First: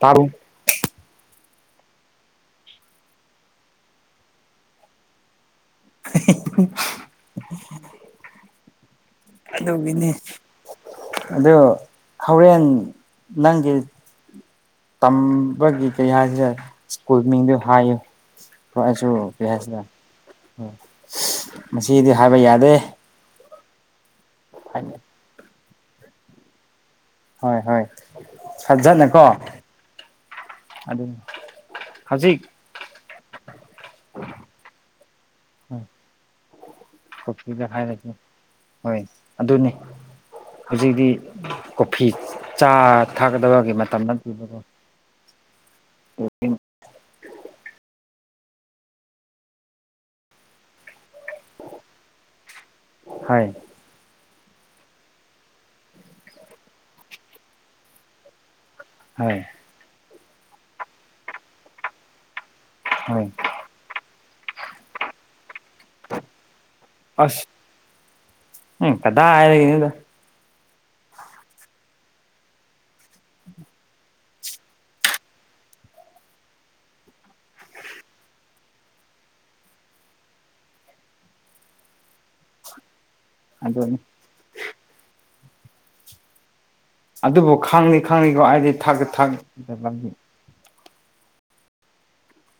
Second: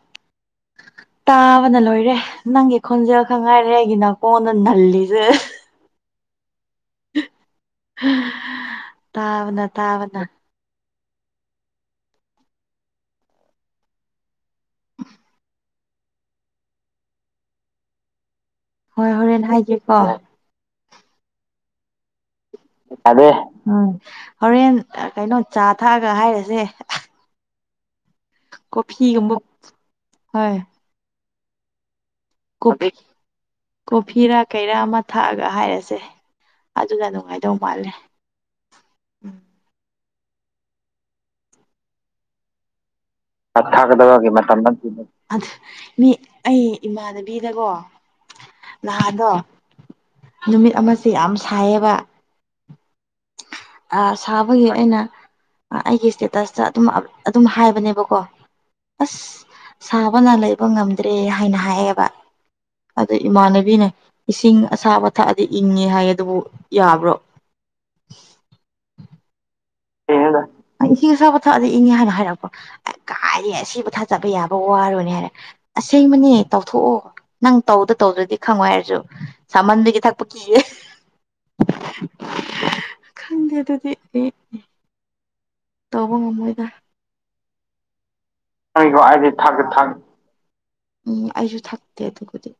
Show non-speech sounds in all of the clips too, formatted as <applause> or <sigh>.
ꯇꯔꯨꯛ ꯆꯥꯕꯅ ꯂꯣꯏꯔꯦ ꯅꯪꯒꯤ ꯈꯣꯟꯖꯦꯜ ꯈ ꯉꯥꯏꯔꯦ ꯑꯩꯒꯤ ꯅꯥ ꯀꯣꯟꯗ ꯅꯜꯂꯤꯁꯦ <unintelligible> ꯇꯥꯥꯎꯅ ꯇꯥꯕꯅ ꯑ ꯍꯣꯔꯦꯟ ꯅꯪꯒꯤ ꯇꯝꯕꯒꯤ ꯀꯩ ꯍꯥꯏꯁꯤꯔꯦ ꯁ꯭ꯀꯨꯜ ꯃꯤꯡꯗ ꯍꯥꯏꯌꯨ ꯄꯥꯏꯁꯨ ꯍꯣꯏ ꯍꯣꯔꯦꯟ ꯄꯍꯁꯤꯗ ꯍꯥꯏꯒꯦꯀꯣ ꯁꯤꯗꯤ ꯍꯥꯏꯕ ꯌꯥꯗꯦ ꯍ ꯍꯣꯔꯦꯟ ꯀꯩꯅꯣ ꯆꯥ ꯊꯛꯑꯒ ꯍꯥꯏꯔꯁꯦ ꯍꯣꯏ ꯍꯣꯏ ꯐꯠꯖꯠꯅꯀꯣ ꯀꯣꯐꯤꯒꯨꯝꯕ ꯑꯗꯨ ꯍꯧꯖꯤꯛ ꯣ ꯀꯣꯐꯤꯔꯥ ꯀꯩꯔꯥ ꯑꯃ ꯊꯥꯛꯑꯒ ꯍꯥꯏꯔꯁꯦ ꯑꯗꯨꯅ ꯅꯨꯡꯉꯥꯏꯗꯧ ꯀꯒ ꯃꯥꯜꯂꯦ ꯍꯥꯏꯥꯏꯔꯒꯦ ꯍꯣꯏ ꯎꯝ ꯑꯗꯨꯅꯤ ꯍꯧꯖꯤꯛꯇꯤ ꯀꯣꯐꯤ ꯆꯥ ꯊꯥꯛꯀꯗꯕꯒꯤ ꯃꯇꯝ ꯅꯠꯇꯦꯕꯀꯣ ꯑꯩ ꯏꯃꯥꯕꯤ ꯊꯀꯣ ꯅꯍꯥꯗꯣ ꯅꯨꯃꯤꯠ ꯑꯃꯁꯦ ꯌꯥꯝ ꯁꯥꯏꯌꯦꯕ ꯍꯥꯏ ꯁꯥꯕꯒꯤ ꯑꯩꯅ ꯑꯩꯒꯤ ꯏꯁꯇꯦꯇꯁꯇ ꯑꯗꯨꯝ ꯑꯗꯨꯝ ꯍꯥꯏꯕꯅꯦꯕꯀꯣ ꯑꯁ ꯍꯣꯏ ꯁꯥꯕꯅ ꯂꯩꯕ ꯉꯝꯗ꯭ꯔꯦ ꯍꯥꯏꯅ ꯍꯥꯏꯑꯌꯦꯕ ꯑꯗꯨ ꯍꯣꯏ ꯏꯃꯥꯟꯅꯕꯤꯅꯦ ꯏꯁꯤꯡ ꯑꯁꯥ ꯑꯊꯥ ꯗꯤ ꯏꯪꯉꯦ ꯍꯥꯏꯌꯦꯦ ꯑꯗꯨꯕꯨ ꯌꯥꯕ꯭ꯔꯣ ꯑꯁ ꯎꯝ ꯀꯗꯥ ꯏꯁꯤꯡ ꯑꯁꯥꯕ ꯊꯛꯑꯗꯤ ꯏꯪꯉꯦ ꯍꯥꯏꯅ ꯍꯥꯏꯔꯛꯄꯣ ꯑꯦ ꯀꯥꯏꯔꯤ ꯁꯤꯕꯨ ꯊꯥ ꯆꯠꯄ ꯌꯥꯕ ꯋꯥꯔꯣꯏꯅꯦ ꯍꯥꯏꯔꯦ ꯑꯁꯦꯡꯕꯅꯦ ꯇꯧꯊꯣꯛꯑꯣ ꯅꯪ ꯇꯧꯗ ꯇꯧꯗ꯭ꯔꯗꯤ ꯈꯪꯉꯣꯏ ꯍꯥꯏꯔꯁꯨ ꯁꯃꯟꯗꯒꯤ ꯊꯛꯄ ꯀꯤꯌꯦꯦ <unintelligible> ꯈꯪꯗꯦ ꯑꯗꯨꯗꯤ ꯑꯗꯨꯅꯤ ꯑꯩ ꯇꯧꯕ ꯉꯝꯃꯣꯏꯗ ꯑꯗꯨꯕꯨ ꯈꯪꯅꯤ ꯈꯪꯅꯤꯀꯣ ꯑꯩꯗꯤ ꯊꯥꯛꯀ ꯊꯥꯛ ꯎꯝ ꯑꯩꯁꯨ ꯊꯥꯛꯇ ꯑꯦꯇꯩ ꯈꯨꯗꯤ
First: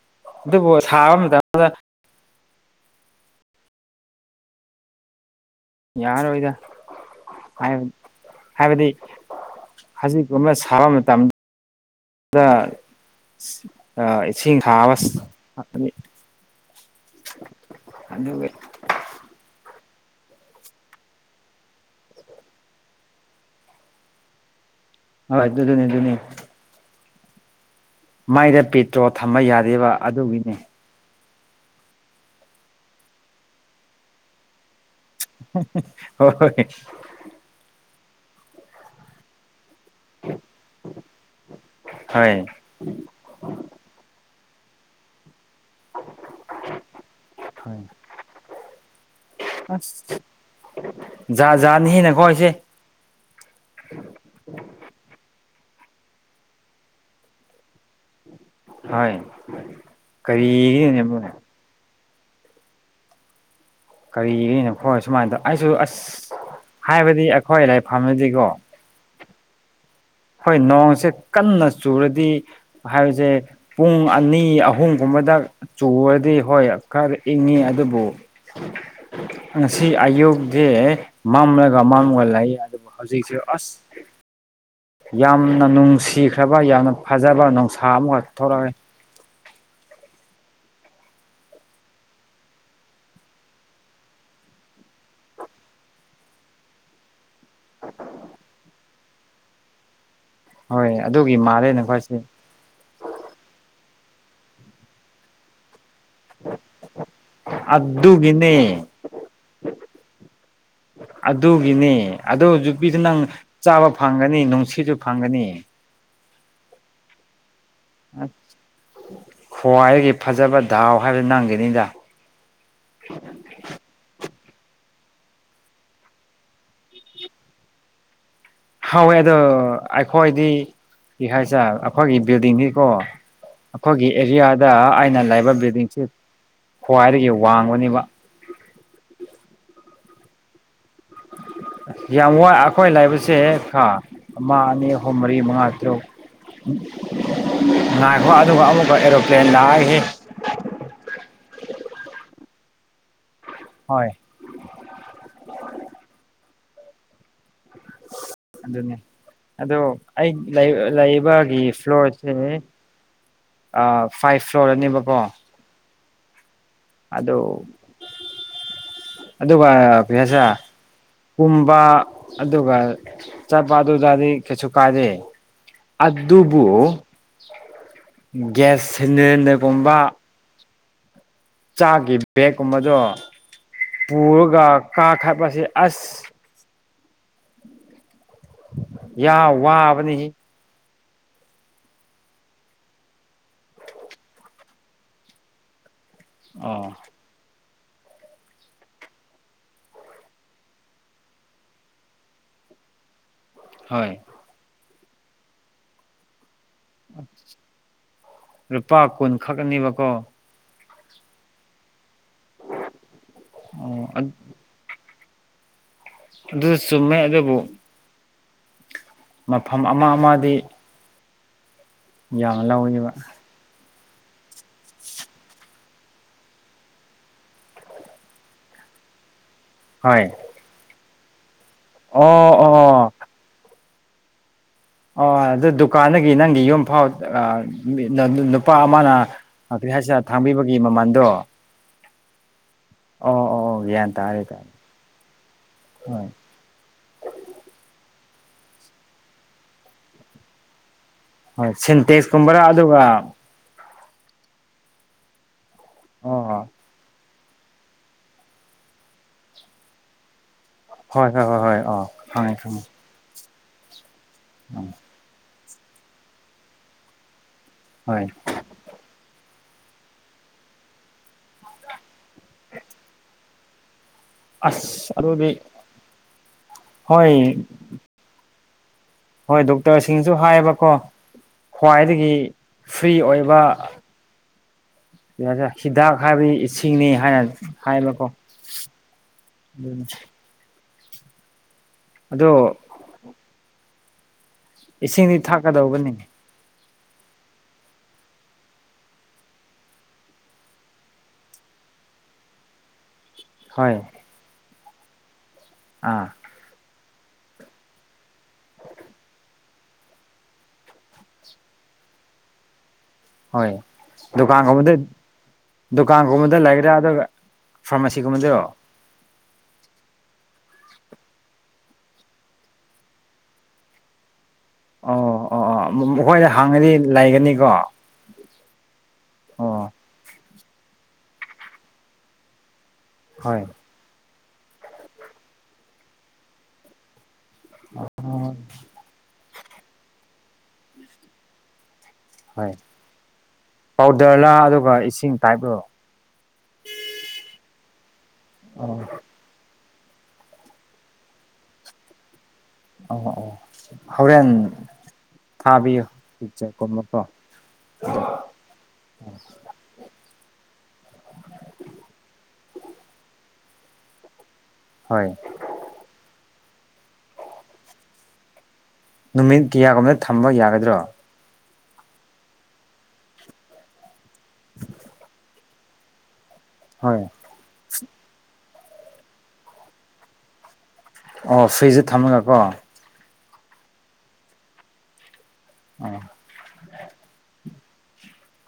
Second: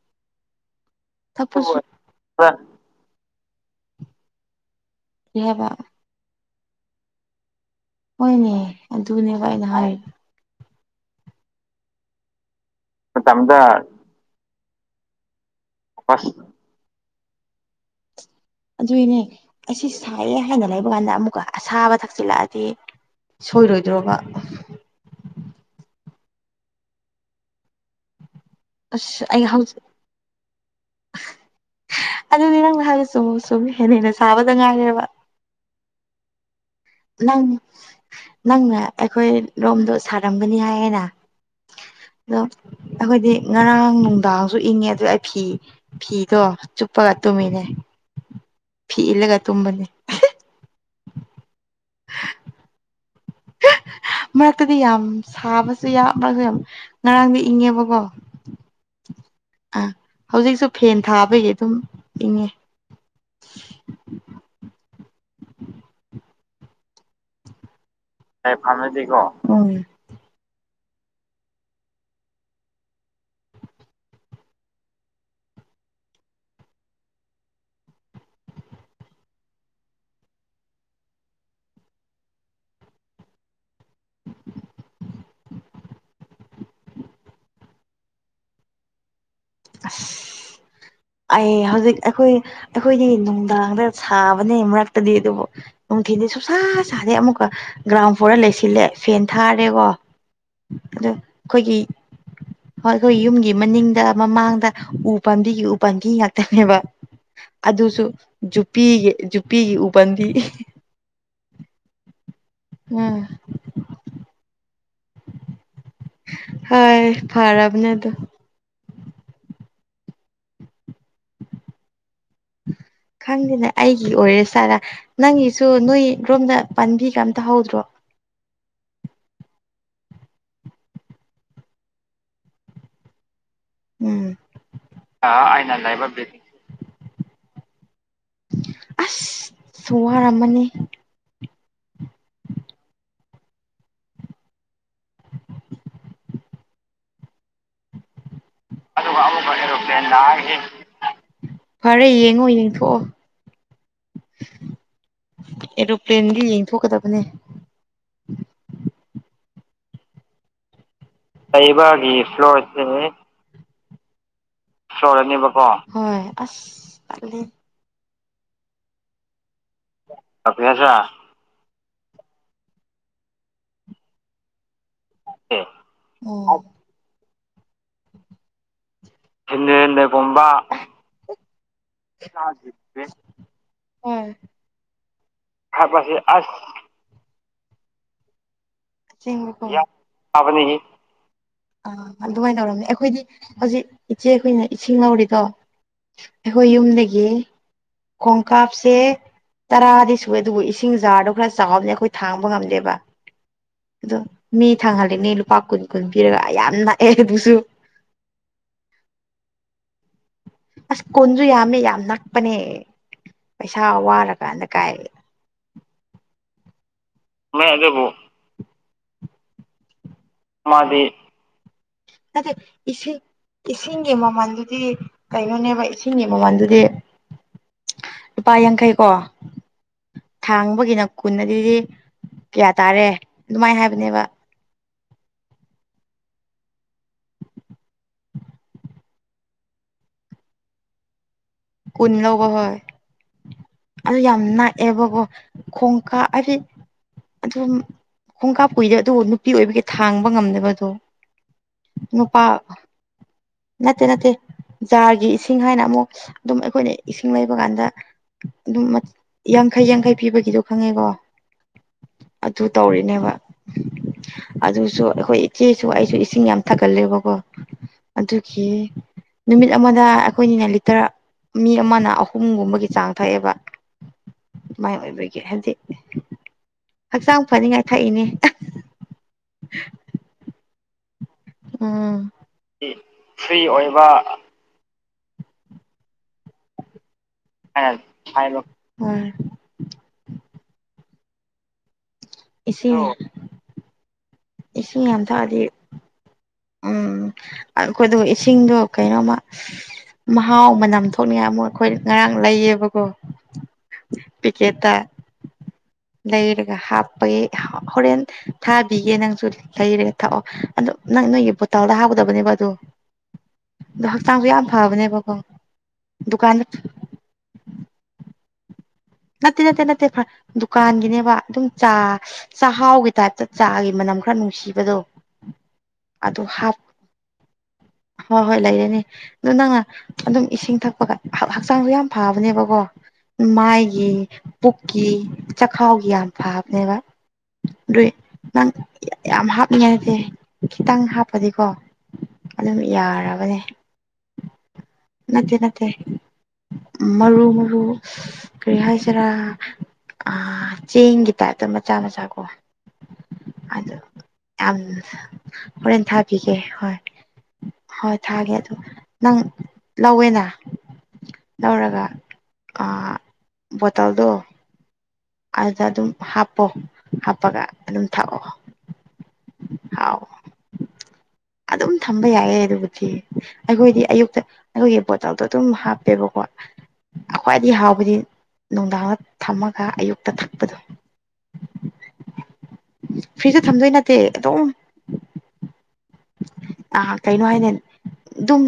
ꯑꯗꯨꯕꯨ ꯁꯥꯕ ꯃꯇꯝꯗ ꯑ ꯀꯕ ꯌꯥꯔꯣꯏꯗ ꯍꯣꯏꯅꯦ ꯍꯥꯏꯕꯗꯤ ꯑꯗꯨꯅꯦꯕ ꯑꯩꯅ ꯍꯥꯏꯔꯤ ꯍꯧꯖꯤꯛꯀꯕ ꯊꯥꯕ ꯃꯇꯝꯗ ꯃꯇꯝꯗ ꯏꯁꯤꯡ ꯊꯥꯕ ꯦ ꯐꯣꯀꯁ ꯑꯗ ꯑꯗꯨꯏꯅꯦ ꯑꯁꯤ ꯁꯥꯏꯌꯦ ꯍꯥꯏꯅ ꯂꯩꯕ ꯀꯥꯟꯗ ꯑꯃꯨꯛꯀ ꯑꯁꯥꯕ ꯊꯛꯆꯤꯜꯂꯛꯑꯗꯤ ꯁꯣꯏꯔꯣꯏꯗ꯭ꯔꯣꯕ ꯍ ꯑꯗꯨ ꯑꯗꯨꯅꯤ ꯑꯗꯨꯅꯤ ꯃꯥꯏꯗ ꯄꯤꯇ꯭ꯔꯣ ꯊꯝꯕ ꯌꯥꯗꯔꯤꯕ ꯑꯗꯨꯒꯤꯅꯤ ꯑꯗꯨꯗꯤ ꯅꯪ ꯅꯍꯥꯟꯒꯤ ꯁꯨꯝ ꯁꯨꯝ ꯍꯦꯟꯅ ꯍꯦꯟꯅ ꯁꯥꯕꯗ ꯉꯥꯏꯔꯦꯕ ꯍ ꯍꯣꯏ ꯅꯪ ꯅꯪ ꯑꯩꯈꯣꯏ ꯔꯣꯝꯗꯣ ꯁꯥꯔꯝꯒꯅꯤ ꯍꯥꯏꯌꯦꯅ ꯑꯗꯣ ꯍꯣꯏ ꯑꯩꯈꯣꯏꯗꯤ ꯉꯔꯥꯡ ꯅꯨꯡꯗꯥꯡ ꯏꯪꯉꯦ ꯑꯗꯨ ꯑꯩ ꯐꯤ ꯐꯤꯗꯣ ꯆꯨꯞꯄꯒ ꯇꯨꯝꯃꯤꯅꯦ ꯍꯣꯏ ꯐꯤ ꯏꯜꯂꯒ ꯇꯨꯝꯕꯅꯦ ꯖꯥ ꯖꯥꯅꯤꯅꯀꯣ ꯑꯩꯁꯦ ꯃꯔꯛꯇꯗꯤ ꯌꯥꯝ ꯁꯥꯕꯁꯨ ꯃꯔꯁꯨ ꯌꯥꯝ ꯉꯔꯥꯡꯗꯤ ꯏꯪꯉꯦꯕ ꯍ ꯑꯥ ꯍꯧꯖꯤꯛꯁꯨ ꯐꯦꯟ ꯊꯥꯕꯒꯤ ꯑꯗꯨꯝ ꯏꯪꯉꯦ ꯀꯔꯤꯒꯤꯅꯣ ꯈꯣꯏ ꯁꯨꯃꯥꯏꯅ ꯇꯧ ꯑꯩꯁꯨ ꯑꯁ ꯍꯥꯏꯕꯗꯤ ꯑꯩꯈꯣꯏ ꯂꯩꯐꯝꯗꯗꯤꯀꯣ ꯑꯩ ꯐꯥꯝꯅꯗꯦꯀꯣ ꯍꯣꯏ ꯅꯣꯡꯁꯦ ꯀꯟꯅ ꯆꯨꯔꯗꯤ ꯍꯥꯏꯕꯁꯦ ꯄꯨꯡ ꯑꯅꯤ ꯑꯍꯨꯝꯒꯨꯝꯕ ꯃꯗꯛ ꯆꯨꯔꯗꯤ ꯍꯣꯏ ꯈꯔ ꯏꯪꯉꯤ ꯑꯗꯨꯕꯨ ꯉꯁꯤ ꯑꯌꯨꯁꯦ ꯃꯝꯂꯒ ꯃꯝꯂꯒ ꯂꯩ ꯑꯗꯨꯕꯨ ꯍꯧꯖꯤꯛꯁꯦ ꯑꯁ ꯌꯥꯝꯅ ꯅꯨꯡꯁꯤꯈ꯭ꯔꯕ ꯌꯥꯝꯅ ꯐꯖꯕ ꯅꯨꯡꯁꯥ ꯑꯃꯈꯛ ꯊꯣꯛꯂꯛꯑꯦ <unintelligible> ꯑꯩ ꯍꯧꯖꯤꯛ ꯑꯩꯈꯣꯏ ꯑꯩꯈꯣꯏꯗꯤ ꯅꯨꯡꯗꯥꯡꯗ ꯁꯥꯕꯅꯦ ꯃꯔꯛꯇꯗꯤ ꯑꯗꯨꯕꯨ ꯅꯨꯡꯊꯤꯟꯜꯗꯤ ꯁꯨꯡꯁꯥ ꯁꯥꯗꯩ ꯑꯃꯨꯛꯀ ꯒ꯭ꯔꯥꯎꯟ ꯐ꯭ꯂꯣꯔ ꯂꯩꯁꯤꯜꯂꯦ ꯐꯦꯟ ꯊꯥꯔꯦꯀꯣ ꯑ ꯍꯣꯏ ꯑꯗꯨꯒꯤ ꯃꯥꯜꯂꯦ ꯑꯩꯈꯣꯏꯒꯤ ꯅꯈꯣꯏꯁꯦ ꯍꯣꯏ ꯑꯩꯈꯣꯏꯒꯤ ꯌꯨꯝꯒꯤ ꯃꯅꯤꯡ ꯃꯃꯥꯡꯗ ꯎ ꯄꯥꯝꯕꯤꯒꯤ ꯎ ꯄꯥꯝꯕꯤ ꯉꯥꯛꯇꯅꯦꯕ ꯑꯗꯨꯁꯨ ꯑꯗꯨꯒꯤꯅꯦ ꯄꯤꯒꯤ ꯖꯨꯄꯤꯒꯤ ꯎꯕꯟꯗꯤ ꯑꯗꯨꯒꯤꯅꯤ ꯑꯗꯨ ꯌꯨꯄꯤꯗꯨ ꯅꯪ ꯆꯥꯕ ꯐꯪꯒꯅꯤ ꯅꯨꯡꯁꯤꯠꯁꯨ ꯐꯪꯒꯅꯤ ꯍꯣꯏ ꯐꯔꯕꯅꯦꯗ ꯈ꯭ꯋꯥꯏꯒꯤ ꯐꯖꯕ ꯗꯥꯎ ꯍꯥꯏꯕ ꯅꯪꯈꯤꯅꯤꯗ ꯈꯪꯗꯦꯅꯦ ꯑꯩꯒꯤ ꯑꯣꯏꯔꯁꯤ ꯆꯔ ꯅꯪꯒꯤꯁꯨ ꯅꯣꯏ ꯔꯣꯝꯗ ꯄꯥꯕꯤꯒ ꯑꯝꯇ ꯍꯧꯗ꯭ꯔꯣ ꯍꯋꯦ ꯑꯗꯣ ꯑꯩꯈꯣꯏꯗꯤ ꯀ ꯍꯥꯏꯁꯦ ꯑꯩꯈꯣꯏꯒꯤ ꯕꯤꯜꯗꯤꯡꯒꯤꯀꯣ ꯑꯩꯈꯣꯏꯒꯤ ꯎꯝ ꯑꯦꯔꯤꯌꯥꯗ ꯑꯩꯅ ꯂꯩꯕ ꯕꯤꯜꯗꯤꯡꯁꯤ ꯂꯩꯕ ꯕꯤꯜꯗꯤꯡ ꯈ꯭ꯋꯥꯏꯗꯒꯤ ꯋꯥꯡꯕꯅꯦꯕ ꯑꯁ ꯁꯋꯥꯔꯃꯅꯤ <inaudible> ꯌꯥꯝ ꯋꯥꯏ ꯑꯩꯈꯣꯏ ꯂꯥꯏꯕꯁꯦ ꯑꯃ ꯑꯅꯤ ꯑꯍꯨꯝ ꯃꯔꯤ ꯃꯉꯥ ꯇꯔꯨꯛ ꯉꯥꯏꯈꯣ ꯑꯗꯨꯒ ꯑꯃꯨꯛꯀ ꯑꯗꯨꯒ ꯑꯦꯔꯣꯄ꯭ꯂꯦꯟ ꯑꯃꯨꯛꯀ ꯂꯥꯛꯑꯒ ꯑꯦꯔꯣꯄ꯭ꯂꯦꯟ ꯂꯥꯛꯑꯒꯦ ꯐꯔꯦ ꯌꯦꯡꯉꯣ ꯌꯦꯡꯊꯣꯛꯑꯣ ꯍꯣꯏ ꯑꯦꯔꯣꯄ꯭ꯂꯦꯟꯗꯤ ꯌꯦꯡꯊꯣꯛꯀꯗꯕꯅꯦ ꯑꯗꯨꯅꯦ ꯑꯗꯣ ꯑꯩ ꯂꯩ ꯒꯤ ꯂꯩꯕꯒꯤ ꯐ꯭ꯂꯣꯔꯁꯦ ꯐ꯭ꯂꯣꯔꯁꯦ ꯐꯥꯏꯚ ꯐ꯭ꯂꯣꯔꯅꯦꯕꯀꯣ ꯐ꯭ꯂꯣꯔ ꯑꯅꯦꯕꯀꯣ ꯍꯣꯏ ꯑꯁ ꯑꯗ ꯇꯜꯂꯦ ꯑꯗꯨ ꯁ ꯀꯨꯝꯕ ꯑꯗꯨꯒ ꯆꯠꯄ ꯑꯗꯨꯗꯗꯤ ꯀꯩꯁꯨ ꯀꯥꯔꯦ ꯑꯗꯨꯕꯨ ꯒ꯭ꯌꯥꯁ ꯊꯅ ꯄꯣꯕ ꯒꯨꯝꯕ ꯆꯥꯈꯤ ꯕꯦꯛꯀꯨꯝꯕꯗꯣ ꯍꯣꯏ ꯄꯨꯔꯒ ꯀꯥꯈꯥꯏꯄꯁꯦ ꯑꯁ ꯌꯥ ꯑꯁꯦꯡꯕꯀꯣ ꯋꯥꯕꯅꯤꯁꯤ ꯐꯕꯅꯤ <inaudible> ꯑꯥ ꯑꯗꯨꯃꯥꯏꯅ ꯇꯧꯔꯝꯅꯦ ꯑꯩꯈꯣꯏꯗꯤ ꯍꯧꯖꯤꯛ ꯏꯆꯦ ꯑꯩꯈꯣꯏꯅ ꯏꯁꯤꯡ ꯂꯧꯧꯔꯤꯗꯣ ꯑꯩꯈꯣꯏ ꯑꯣ ꯌꯨꯝꯗꯒꯤ ꯈꯣꯡꯀꯥꯞꯁꯦ ꯇꯔꯥꯗꯤ ꯁꯨꯑꯦ ꯑꯗꯨꯕꯨ ꯏꯁꯤꯡ ꯖꯥꯔꯗꯣ ꯈꯔ ꯆꯥꯎꯕꯅꯦ ꯑꯩꯈꯣꯏ ꯊꯥꯡꯕ ꯉꯝꯗꯦꯕ ꯑꯗꯣ ꯍꯣꯏ ꯃꯤ ꯊꯥꯡꯍꯜꯜꯂꯤꯅꯦ ꯂꯨꯄꯥ ꯀꯨꯟ ꯀꯨꯟ ꯄꯤꯔꯒꯌꯥꯝ ꯂꯨꯄꯥ ꯀꯨꯟ ꯈꯛꯅꯦꯕꯀꯣ ꯑꯁ ꯀꯨꯟꯁꯨ ꯌꯥꯝꯃꯦ ꯌꯥꯝ ꯅꯛꯄꯅꯦ ꯄꯩꯁꯥ ꯑꯣ ꯋꯥꯔꯀꯥꯟꯗ ꯀꯥꯏ ꯑꯗꯨꯗ ꯆꯨꯝꯃꯦ ꯑꯗꯨꯗꯕꯣ ꯃꯦ ꯑꯗꯨꯕꯨ ꯃꯐꯝ ꯑꯃ ꯑꯃꯗꯤ ꯃꯥꯗꯤꯦ ꯌꯥꯝ ꯂꯧꯋꯦꯕ ꯑꯦꯁꯦ ꯏꯁꯤꯡꯒꯤ ꯃꯃꯜꯗꯨꯗꯤ ꯀꯩꯅꯣꯅꯦꯕ ꯏꯁꯤꯡꯒꯤ ꯃꯃꯜꯗꯨꯗꯤ ꯂꯨꯄꯥ ꯌꯥꯡꯈꯩ ꯀꯣ ꯍꯣꯏ ꯊꯥꯡꯕꯒꯤꯅ ꯀꯨꯟ ꯑꯗꯨꯗꯤ ꯑꯣ ꯀꯌꯥ ꯑꯣ ꯑꯣ ꯇꯥꯔꯦ ꯑꯗꯨꯃꯥꯏꯅ ꯍꯥꯏꯕ ꯕ ꯑꯣ ꯑꯗꯨ ꯗꯨꯀꯥꯟꯗꯒꯤ ꯅꯪꯒꯤ ꯌꯨꯝ ꯐꯥꯎ ꯅꯨꯄꯥ ꯑꯃꯅ ꯑꯗꯨ ꯍꯥꯏꯁꯤꯅ ꯊꯥꯡꯕꯤꯕꯒꯤ ꯃꯃꯜꯗꯣ ꯀꯨꯟꯂ ꯀꯍꯣꯏ ꯑꯣ ꯑꯣ ꯑꯣ ꯒ꯭ꯌꯥꯟ ꯑꯗꯨ ꯌꯥꯝ ꯇꯥꯔꯦ ꯇꯥꯔꯦ ꯅꯥꯛꯑꯦꯕꯀꯣ ꯈꯣꯡꯀꯥꯞ ꯍꯣꯏ ꯍꯥꯏꯗꯤ ꯑꯗꯨꯝ ꯈꯣꯡꯀꯥꯞ ꯀꯨꯏꯗꯦ ꯑꯗꯨꯕꯨ ꯅꯨꯄꯤ ꯑꯣꯏꯕꯒꯤ ꯊꯥꯡꯕ ꯉꯝꯅꯕꯗꯣ ꯍꯣꯏ ꯁꯤꯟꯇꯦꯁꯀꯨꯝꯕ꯭ꯔꯥ ꯑꯗꯨꯒ ꯅꯠꯇꯦ ꯅꯠꯇꯦ ꯖꯥꯔꯒꯤ ꯏꯁꯤꯡ ꯍꯥꯏꯅ ꯑꯃꯨꯛ ꯑꯣ ꯑꯗꯨꯝ ꯑꯩꯈꯣꯏꯅꯁꯤꯡ ꯂꯩꯕ ꯀꯥꯟꯗ ꯑꯗꯨꯝ ꯌꯥꯡꯈꯩ ꯌꯥꯡꯈꯩ ꯄꯤꯕꯒꯤꯗ ꯈꯪꯉꯦꯀꯣ ꯍꯣꯏ ꯍꯣꯏ ꯍꯣꯏ ꯍꯣꯏ ꯑꯥ ꯈꯪꯉꯦ ꯑꯗꯨ ꯈꯪꯉꯦ ꯇꯧꯔꯤꯅꯦꯕ ꯑꯗꯨꯁꯨ ꯑꯩꯈꯣꯏ ꯏꯆꯦꯁꯨ ꯑꯩꯁꯨ ꯏꯁꯤꯡ ꯌꯥꯝ ꯊꯛꯒꯠꯂꯦꯕꯀꯣ ꯍꯣꯏ ꯑꯗꯨꯒꯤ ꯅꯨꯃꯤꯠ ꯑꯃꯗ ꯑꯩꯈꯣꯏꯅꯤꯅ ꯂꯤꯇꯔ ꯃꯤ ꯑꯃꯅ ꯑꯍꯨꯝꯒꯨꯝꯕꯒꯤ ꯆꯥꯡ ꯊꯛꯑꯦꯕ ꯃꯥꯏ ꯑꯁ ꯑꯣꯏꯕꯒꯤ ꯑꯗꯨꯗꯤ ꯍꯥꯏꯗꯤ ꯍꯣꯏ ꯍꯛꯆꯥꯡ ꯐꯅꯤꯡꯉꯥꯏ ꯊꯥꯛꯏꯅꯦ ꯍꯣꯏ ꯗꯣꯛꯇꯔꯁꯤꯡꯁꯨ ꯍꯥꯏꯌꯦꯕꯀꯣ ꯎꯝ ꯈ꯭ꯋꯥꯏꯗꯒꯤ ꯐ꯭ꯔꯤ ꯑꯣꯏꯕ ꯌꯦ ꯁꯤꯤꯗꯥꯥ ꯍꯥꯏꯕꯤ ꯏꯁꯤꯡꯅꯤ ꯍꯥꯏꯅ ꯍꯥꯏꯅ ꯍꯥꯏꯕꯀꯣ ꯍꯥꯏꯕ ꯍꯣꯏ ꯑꯗꯨꯅ ꯏꯁꯤꯡ ꯏꯁꯤꯡ ꯌꯥꯝ ꯏꯁꯤꯡꯗꯤ ꯊꯛꯑꯗꯤ ꯊꯥꯛꯀꯗꯧꯒꯅꯤꯉ ꯑꯩꯈꯣꯏꯗ ꯏꯁꯤꯡꯗꯣ ꯀꯩꯅꯣꯝꯃ ꯃꯍꯥꯎ ꯃꯅꯝ ꯊꯣꯛꯅꯤꯡꯉꯥꯏ ꯑꯃꯨꯛ ꯑꯩꯈꯣꯏ ꯉꯔꯥꯡ ꯂꯩꯌꯦꯕꯀꯣ ꯍꯣꯏ ꯆꯇ ꯑꯥ ꯂꯩꯔꯒ ꯍꯥꯞ ꯊꯄꯒꯤ ꯍꯣꯔꯦꯟ ꯊꯥꯕꯤꯒꯦ ꯅꯪꯁꯨ ꯂꯩꯔꯦ ꯊꯛꯑꯣ ꯑꯗ ꯅꯪ ꯅꯣꯏꯒꯤ ꯕꯣꯇꯜꯗ ꯍꯥ ꯇꯧꯗꯕꯅꯦꯕ ꯑꯗꯣ ꯍꯣꯏ ꯑꯣ ꯍꯛꯆꯥꯡꯁꯨ ꯌꯥꯝ ꯗꯨꯀꯥꯟꯒꯨꯝꯕꯗ ꯐꯕꯅꯦꯕꯀꯣ ꯗꯨꯀꯥꯟꯒꯨꯝꯕꯗ ꯗꯨꯀꯥꯟꯗ ꯂꯩꯒ꯭ꯔꯥ ꯑꯗꯨꯒ ꯐꯥꯔꯃꯥꯁꯤꯒꯨꯝꯕꯗꯔꯣ ꯅꯠꯇꯦ ꯅꯠꯇꯦ ꯅꯠꯇꯦꯔ ꯗꯨꯀꯥꯟꯒꯤꯅꯦꯕ ꯑꯗꯨꯝ ꯆꯥ ꯆꯥꯛꯍꯥꯎꯒꯤ ꯇꯥꯏꯞꯇ ꯆꯥꯒꯤ ꯃꯅꯝ ꯈꯔ ꯅꯨꯡꯁꯤ ꯅꯨꯡ ꯁꯤꯕꯗꯣ ꯑꯣ ꯑꯣ ꯑꯣ ꯑꯗꯨ ꯃꯈꯣꯏꯗ ꯍꯥꯞꯄ ꯍꯥꯡꯉꯗꯤ ꯂꯩꯒꯅꯤꯀꯣ ꯍꯣꯏ ꯍꯣꯏ ꯂꯩꯔꯅꯤ ꯑꯗꯨ ꯑꯣ ꯅꯪꯅ ꯑꯗꯨꯝ ꯏꯁꯤꯡ ꯊꯛꯄꯒ ꯍꯛꯆꯥꯡꯁꯨ ꯌꯥꯝ ꯐꯕꯅꯦꯕꯀꯣ ꯍꯣꯏ ꯃꯥꯏ ꯄꯨꯛꯀꯤ ꯆꯈꯥꯎꯒꯤ ꯌꯥꯝ ꯐꯕꯅꯦꯕ ꯑꯗꯨꯏ ꯅꯪ ꯌꯥꯝ ꯍꯥꯞꯅꯤꯡꯉꯥꯏ ꯅꯗꯤꯦ ꯈꯤꯇꯪ ꯍꯥꯞꯄꯗꯤꯀꯣ ꯍꯣꯏ ꯑꯗꯨꯝ ꯌꯥꯔꯕꯅꯦ ꯄꯥꯎꯗꯔꯂꯥ ꯑꯗꯨꯒ ꯏꯁꯤꯡ ꯅꯠꯇꯦ ꯇꯥꯏꯞꯔꯣ ꯅꯠꯇꯦ ꯃꯔꯨ ꯃꯔꯨ ꯀꯔꯤ ꯑꯣ ꯍꯥꯏꯁꯤꯔꯥ ꯆꯦꯡꯒꯤ ꯇꯥꯏꯞꯇ ꯃꯆꯥ ꯃꯆꯥ ꯀꯣ ꯑꯣ ꯑꯣ ꯑꯗ ꯍꯣꯔꯦꯟ ꯌꯥꯝ ꯍꯣꯔꯦꯟ ꯊꯥꯕꯤꯌꯨ ꯊꯥꯕꯤꯒꯦ ꯍꯣꯏ ꯄꯤꯛꯆꯔꯒꯨꯝꯕꯀꯣ ꯍꯣꯏ ꯊꯥꯒꯦ ꯑꯗꯣ ꯅꯪ ꯂꯧꯋꯦꯅ ꯂꯧꯔꯒ ꯑ ꯠꯇꯥꯎꯗꯣ ꯍꯣꯏ ꯑꯗꯨꯗ ꯑꯗꯨꯝ ꯍꯥꯞꯄꯣ ꯍꯥꯞꯄꯒ ꯑꯗꯨꯝ ꯊꯥꯛꯑꯣ ꯅꯨꯃꯤꯠ ꯀꯌꯥꯒꯨꯝꯅ ꯊꯝꯕ ꯌꯥꯒꯗ꯭ꯔꯣ ꯑꯗꯨꯝ ꯊꯝꯕ ꯌꯥꯏꯏꯌꯦ ꯑꯗꯨꯕꯨꯗꯤ ꯑꯩꯈꯣꯏꯗꯤ ꯑꯌꯨꯛꯇ ꯑꯩꯈꯣꯏꯒꯤ ꯕꯣꯇꯜꯗꯣ ꯑꯗꯨꯝ ꯍꯥꯞꯄꯦꯕꯀꯣ ꯍꯣꯏ ꯈ꯭ꯋꯥꯏꯗꯤ ꯍꯥꯎꯕꯗꯤ ꯅꯨꯡꯗꯥꯡꯗ ꯊꯝꯃꯒ ꯑꯌꯨꯛꯇ ꯊꯛꯄꯗꯣ ꯑꯣ ꯐ꯭ꯔꯤꯖꯇ ꯊꯝꯃꯒꯀꯣ ꯐ꯭ꯔꯤꯖꯇ ꯊꯝꯗꯣꯏ ꯅꯠꯇꯦ ꯑꯗꯨꯝ ꯅꯍꯥꯛ ꯀꯩꯅꯣ ꯍꯥꯏꯅꯦ ꯎ ꯑꯗꯨꯝ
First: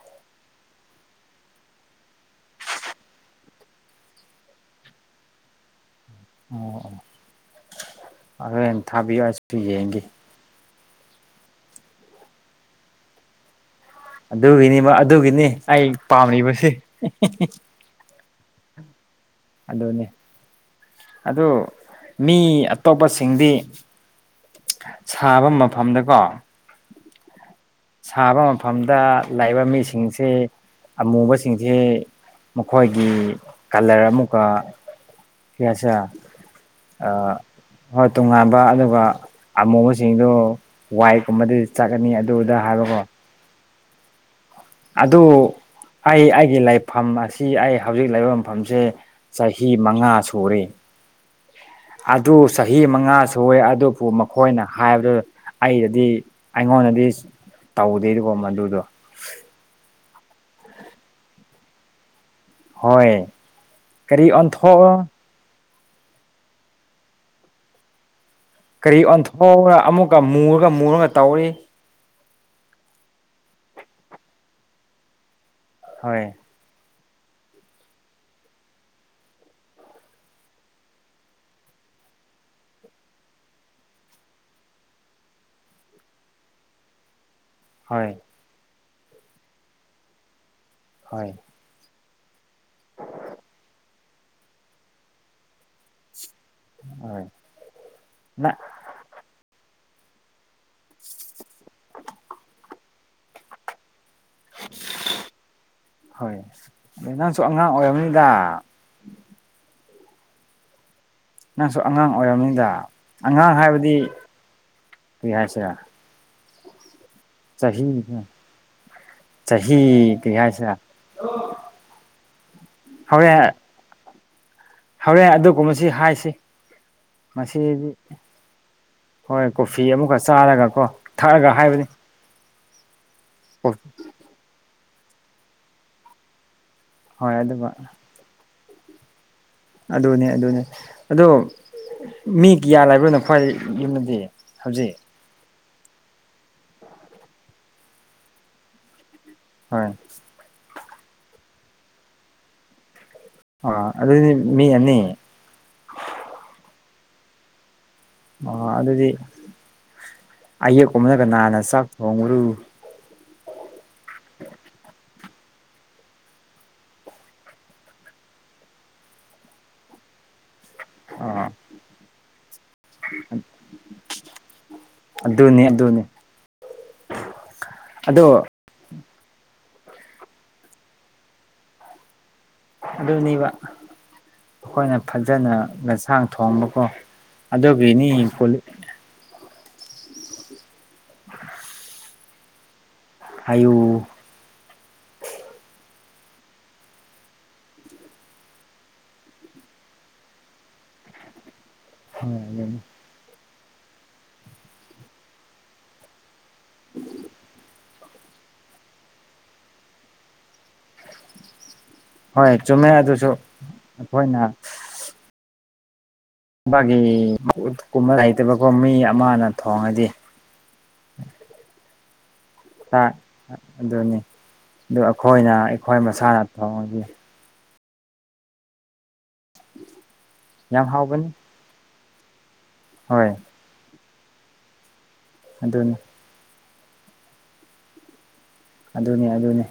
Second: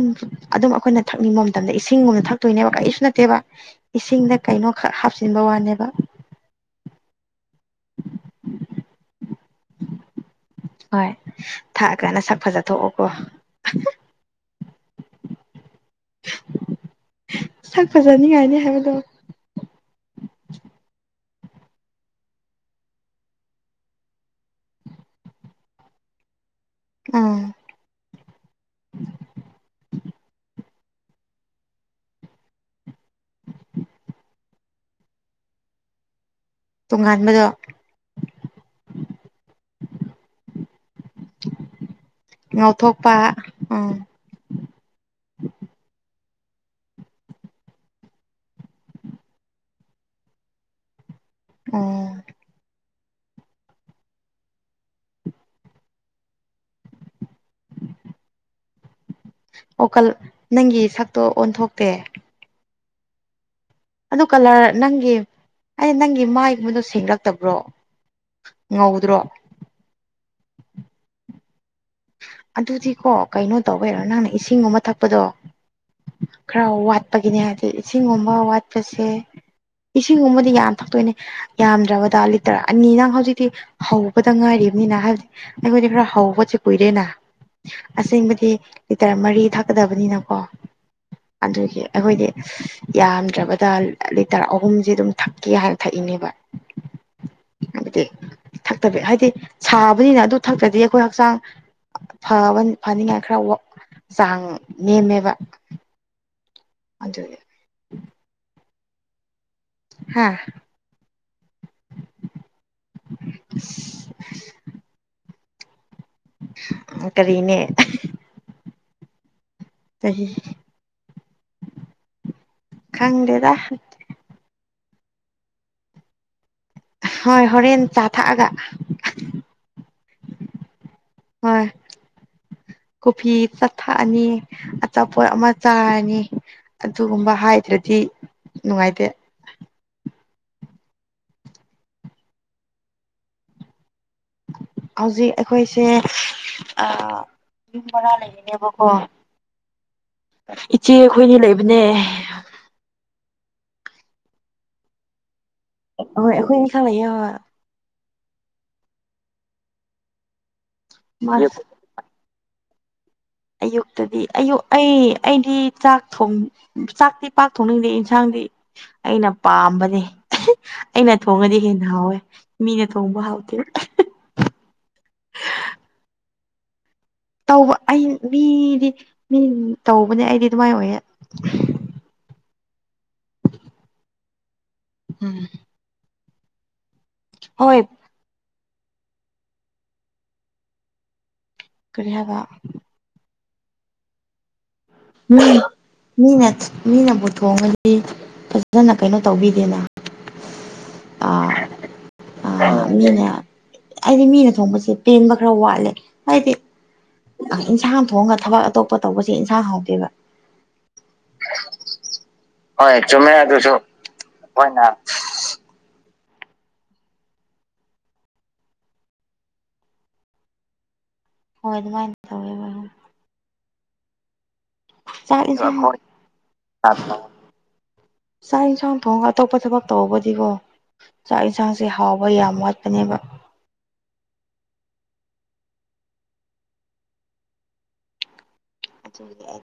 ꯑꯗꯨꯝ ꯑꯩꯈꯣꯏꯅ ꯊꯛꯅꯤꯡꯕ ꯃꯇꯝꯗ ꯏꯁꯤꯡꯒꯨꯝꯅ ꯊꯛꯇꯣꯏꯅꯦꯕ ꯀꯔꯤꯁꯨ ꯅꯠꯇꯦꯕ ꯏꯁꯤꯡꯗ ꯀꯩꯅꯣ ꯍꯥꯞꯆꯤꯟꯕ ꯋꯥꯅꯦꯕ ꯑꯣ ꯑꯣ ꯑꯗꯨꯣ ꯍꯅ ꯊꯥꯕꯤꯌꯨ ꯑꯩꯁꯨ ꯌꯦꯡꯒꯦ ꯍꯣꯏ ꯊꯥꯛꯑꯒꯅ ꯁꯛ ꯐꯖ ꯊꯣꯛꯑꯣꯀꯣ ꯑꯗꯨꯒꯤꯅꯤ ꯑꯗꯨꯒꯤꯅꯤ ꯑꯩ ꯄꯥꯝꯂꯤꯕꯕꯁꯤ ꯁꯛ ꯐꯖꯅꯤꯡꯉꯥꯏꯅꯤ ꯍꯥꯏꯕꯗꯣ ꯑꯗꯨꯅꯤ ꯑꯗꯨ ꯃꯤ ꯑꯇꯣꯞꯄꯁꯤꯡꯗꯤ ꯁꯥꯕ ꯃꯐꯝꯗꯀꯣ ꯎꯝ ꯁꯥꯕ ꯃꯐꯝꯗ ꯂꯩꯥꯛꯕ ꯃꯤꯁꯤꯡꯁꯤ ꯑꯃꯨꯕꯁꯤꯡꯁꯦ ꯃꯈꯣꯏꯒꯤ ꯀꯂꯔ ꯑꯃꯨꯛꯀ ꯁꯤꯌꯥꯁꯤ ꯑ ꯇꯣꯉꯥꯟꯕꯗꯣ ꯍꯣꯏ ꯇꯣꯉꯥꯟꯕ ꯑꯗꯨꯒ ꯑꯃꯨꯕꯁꯤꯡꯗꯣ ꯋꯥꯏꯀꯨꯝꯕꯗ ꯆꯠꯀꯅꯤ ꯑꯗꯨꯗ ꯍꯥꯏꯕꯀꯣ ꯑꯥ ꯑꯗꯨ ꯑꯩ ꯑꯩꯒꯤ ꯂꯩꯐꯝ ꯑꯁꯤ ꯑꯩ ꯍꯧꯖꯤꯛ ꯂꯩꯐꯝ ꯃꯐꯝꯁꯦ ꯆꯍꯤ ꯃꯉꯥ ꯁꯔꯤ ꯎꯝ ꯑꯗꯨ ꯆꯍꯤ ꯃ ꯉꯥ ꯁꯨꯏ ꯑꯗꯨꯕꯨ ꯃꯈꯣꯏꯅ ꯍꯥꯏꯕꯗꯨ ꯑꯩꯗꯗꯤ ꯑꯩꯉꯣꯟꯗꯗꯤ ꯇꯧꯗꯦꯗꯤꯀꯣ ꯃꯗꯨꯗꯣ ꯑꯣ ꯀꯜ ꯅꯪꯒꯤ ꯁꯛꯇꯣ ꯑꯣꯟꯊꯣꯛꯇꯦ ꯍꯣꯏ ꯀꯔꯤ ꯑꯣꯟꯊꯣꯛꯑꯣ ꯑ ꯅꯪꯒꯤ ꯃꯥꯏꯒꯨꯝꯕꯗꯣ ꯁꯦꯡꯡꯂꯛꯇꯕ꯭ꯔꯣ ꯀꯔꯤ ꯑꯣꯟꯊꯣꯛꯔ ꯑꯃꯨꯛꯀ ꯃꯨꯔꯒ ꯃꯨꯔꯒ ꯇꯧꯔꯤ ꯑꯗꯨꯗꯤꯀꯣ ꯀꯩꯅꯣ ꯇꯧꯕꯦꯔꯣ ꯅꯪꯅ ꯏꯁꯤꯡ ꯑꯃ ꯊꯛꯄꯗꯣ ꯍꯣꯏ ꯈꯔ ꯋꯥꯠ ꯋꯥꯠꯄꯒꯤꯅꯦ ꯍꯥꯏꯗꯤ ꯏꯁꯤꯡꯒꯨꯝꯕ ꯋꯥꯠꯄꯁꯦ ꯏꯁꯤꯡꯒꯨꯝꯕꯗꯤ ꯌꯥꯝ ꯊꯛꯇꯣꯏꯅꯦ ꯌꯥꯝꯗ꯭ꯔꯕꯗ ꯂꯤꯇꯔ ꯑꯅꯤ ꯅꯪ ꯍꯧꯖꯤꯛꯇꯤ ꯍꯧꯕꯗ ꯉꯥꯏꯔꯤ ꯅꯤꯅ ꯍꯥꯏꯕꯗꯤ ꯑꯩꯈꯣꯏꯗꯤ ꯈꯔ ꯍꯧꯕꯠꯁꯦ ꯀꯨꯏꯔꯦꯅ ꯍꯣꯏ ꯑꯁꯦꯡꯕꯗꯤ ꯂꯤꯇꯔ ꯃꯔꯤ ꯊꯛꯀꯗꯕꯅꯤꯅꯀꯣ ꯍꯣꯏ ꯑꯗꯨꯒꯤ ꯑꯩꯈꯣꯏꯗꯤ ꯌꯥꯝꯗ꯭ꯔꯕꯗ ꯂꯤꯇꯔ ꯑꯍꯨꯝꯁꯦ ꯑꯗꯨꯝ ꯊꯛꯀꯦ ꯍꯥꯏꯥꯟꯅ ꯊꯛꯏꯅꯦꯕ ꯍꯣꯏ ꯍꯥꯏꯗꯤ ꯊꯛꯇꯕꯤ ꯍꯥꯏꯗꯤ ꯁꯥꯕꯅꯤꯅ ꯑꯗꯨ ꯊꯛꯇ꯭ꯔꯗꯤ ꯑꯩꯈꯣꯏ ꯍꯛꯆꯥꯡ ꯐꯕ ꯐꯅꯤꯉꯥꯏ ꯈꯔ ꯆ ꯃꯃꯦꯕ ꯍꯣꯏ ꯑꯗꯩ ꯅꯪꯁꯨ ꯑꯉꯥꯡ ꯑꯣꯏꯔꯝꯅꯤꯗ ꯍꯥꯥ ꯅꯪꯁꯨ ꯑꯉꯥꯡ ꯑꯣꯏꯔꯕꯝꯅꯤꯗ ꯑꯉꯥꯡ ꯍꯥꯏꯕꯗꯤ ꯀꯔꯤ ꯍꯥꯏꯁꯦꯔ ꯀꯔꯤꯅꯦ ꯆꯍꯤ ꯆꯍꯤ ꯀꯔꯤ ꯍꯥꯏꯥꯏꯁꯤꯦ ꯈꯪꯗꯦꯗ ꯍꯧꯔꯦꯟ ꯑꯗꯨꯒꯨꯝ ꯃꯁꯤ ꯍꯥꯏꯁꯤ ꯍꯣꯏ ꯍꯣꯔꯦꯟ ꯃꯁꯤꯗꯤ ꯆꯥ ꯊꯛꯑꯒ ꯍꯣꯏ ꯀꯣꯐꯤ ꯑꯃꯨꯛꯀ ꯆꯥꯔꯒ ꯀꯣ ꯊꯛꯑꯒ ꯍꯣꯏ ꯍꯥꯏꯕꯅꯤ ꯀꯣꯐꯤ ꯆꯥꯊꯛꯑꯅꯤ ꯑꯆꯥꯄꯣꯠ ꯑꯃ ꯆꯥꯔꯅꯤ ꯑꯗꯨꯒꯨꯝꯕ ꯍꯣꯏ ꯑꯗꯨꯒ ꯍꯥꯏꯗ꯭ꯔꯗꯤ ꯅꯨꯡꯉꯥꯏꯇꯦ ꯑꯗꯨꯅꯦ ꯑꯗꯨꯅꯦ ꯑꯗꯣ ꯃꯤ ꯀꯌꯥ ꯂꯩꯥꯏꯕ꯭ꯔꯣꯅꯣ ꯈ꯭ꯋꯥꯏ ꯌꯨꯝꯗ ꯍꯧꯖꯤꯛ ꯑꯩꯈꯣꯏꯁꯦ ꯌꯨꯝ ꯃꯔꯥ ꯂꯩꯔꯤꯅꯦꯕꯀꯣ ꯍꯣꯏ ꯏ ꯆꯦ ꯑꯩꯈꯣꯏꯅꯤ ꯂꯩꯕꯅꯦ ꯑ ꯑꯗꯨꯗꯤ ꯃꯤ ꯑꯅꯤ ꯍꯣꯏ ꯑꯩꯈꯣꯏ ꯏ ꯈꯌꯦ ꯑ ꯑꯣ ꯑꯗꯨꯗꯤ ꯑꯌꯦꯛꯀꯨꯝꯕꯗꯒꯅꯥꯟꯅ ꯆꯥꯛ ꯊꯣꯡꯉ꯭ꯔꯨ ꯑꯌꯨꯛꯇꯗꯤꯨ ꯑꯩ ꯑꯩꯗꯤ ꯆꯥꯛꯣꯡ ꯆꯥꯛꯇꯤ ꯄꯥꯛ ꯊꯣꯡꯅꯤꯡꯗꯦ ꯏꯟꯁꯥꯡ ꯍꯥꯏꯗꯤ ꯑꯩꯅ ꯄꯥꯝꯕꯅꯦ ꯑꯩꯅ ꯑꯣ ꯊꯣꯡꯉꯗꯤ ꯍꯦꯟꯅ ꯍꯥꯎꯋꯦ ꯃꯤꯅ ꯊꯣꯡꯕ ꯍꯥꯎꯇꯦ ꯑꯗꯨꯅꯤ ꯑꯗꯨꯅꯦ ꯇꯧꯕ ꯑꯩ ꯑꯗꯣ ꯃꯤꯗꯤ ꯃꯤ ꯇꯧꯕꯅꯦ ꯑꯩꯗꯤ ꯑꯗꯨꯃꯥꯏꯅ ꯑꯣꯏꯌꯦ ꯑꯗꯨꯅꯦꯕ ꯑꯩꯈꯣꯏꯅ ꯎꯝ ꯐꯖꯅ ꯌꯦꯟꯁꯥꯡ ꯊꯣꯡꯕꯀꯣ ꯍꯣꯏ ꯑꯗꯒꯅꯤ ꯀꯣꯂꯤ ꯀꯔꯤ ꯍꯥꯏꯕ ꯑꯌꯨ ꯎꯝ ꯃꯤꯅ ꯃꯤꯅꯕꯨ ꯊꯣꯡꯉꯗꯤ ꯐꯖꯅ ꯀꯩꯅꯣ ꯇꯧꯕꯤꯗꯦꯅ ꯑꯥ ꯍ ꯌꯦꯣ ꯍꯥꯏꯗꯤ ꯃꯤꯅ ꯊꯣꯡꯕꯁꯦ ꯄꯦꯟꯕ ꯈꯔ ꯋꯥꯠꯂꯦ ꯍꯥꯏꯗꯤ ꯏꯟꯁꯥꯡ ꯊꯣꯡꯉꯒ ꯊꯕꯛ ꯑꯇꯣꯞꯄ ꯇꯧꯕꯁꯦ ꯏꯟꯁꯥꯡ ꯍꯥꯎꯗꯦꯕ ꯍꯣꯏ ꯆꯨꯝꯃꯦ ꯌꯥ ꯑꯗꯨꯁꯨ ꯑꯩꯈꯣꯏꯅ ꯍ ꯕꯥꯒꯤ ꯀꯨꯝꯕ ꯍꯩꯇꯕꯀꯣ ꯃꯤ ꯑꯃꯅ ꯊꯣꯡꯉꯗꯤ ꯍꯣꯏ ꯑꯗꯨꯃꯥꯏꯅ ꯇꯧꯋꯦꯕ ꯑꯗꯨꯅꯤ ꯑꯗꯨ ꯆꯥꯛ ꯑꯩꯈꯣꯏꯅ ꯏꯟꯁꯥꯡ ꯑꯩꯈꯣꯏ ꯃꯁꯥꯅ ꯊꯣꯡꯉꯈꯤ ꯆꯥꯛ ꯌꯦꯟꯁꯥꯡ ꯊꯣꯡꯒ ꯑꯇꯣꯞꯄ ꯊꯕꯛ ꯇꯧꯕꯗꯤꯀꯣ ꯌꯥꯝ ꯍꯥꯎꯕꯅꯤ ꯆꯥꯛ ꯌꯦꯟꯁꯥꯡꯁꯦ ꯍꯥꯎꯕ ꯌꯥꯝ ꯋꯥꯠ ꯀꯩꯅꯕ ꯍꯣꯏ ꯑꯗꯅꯤ ꯑꯗꯨꯅꯦ ꯑꯗꯨꯒꯤ ꯑꯗꯨꯅꯤ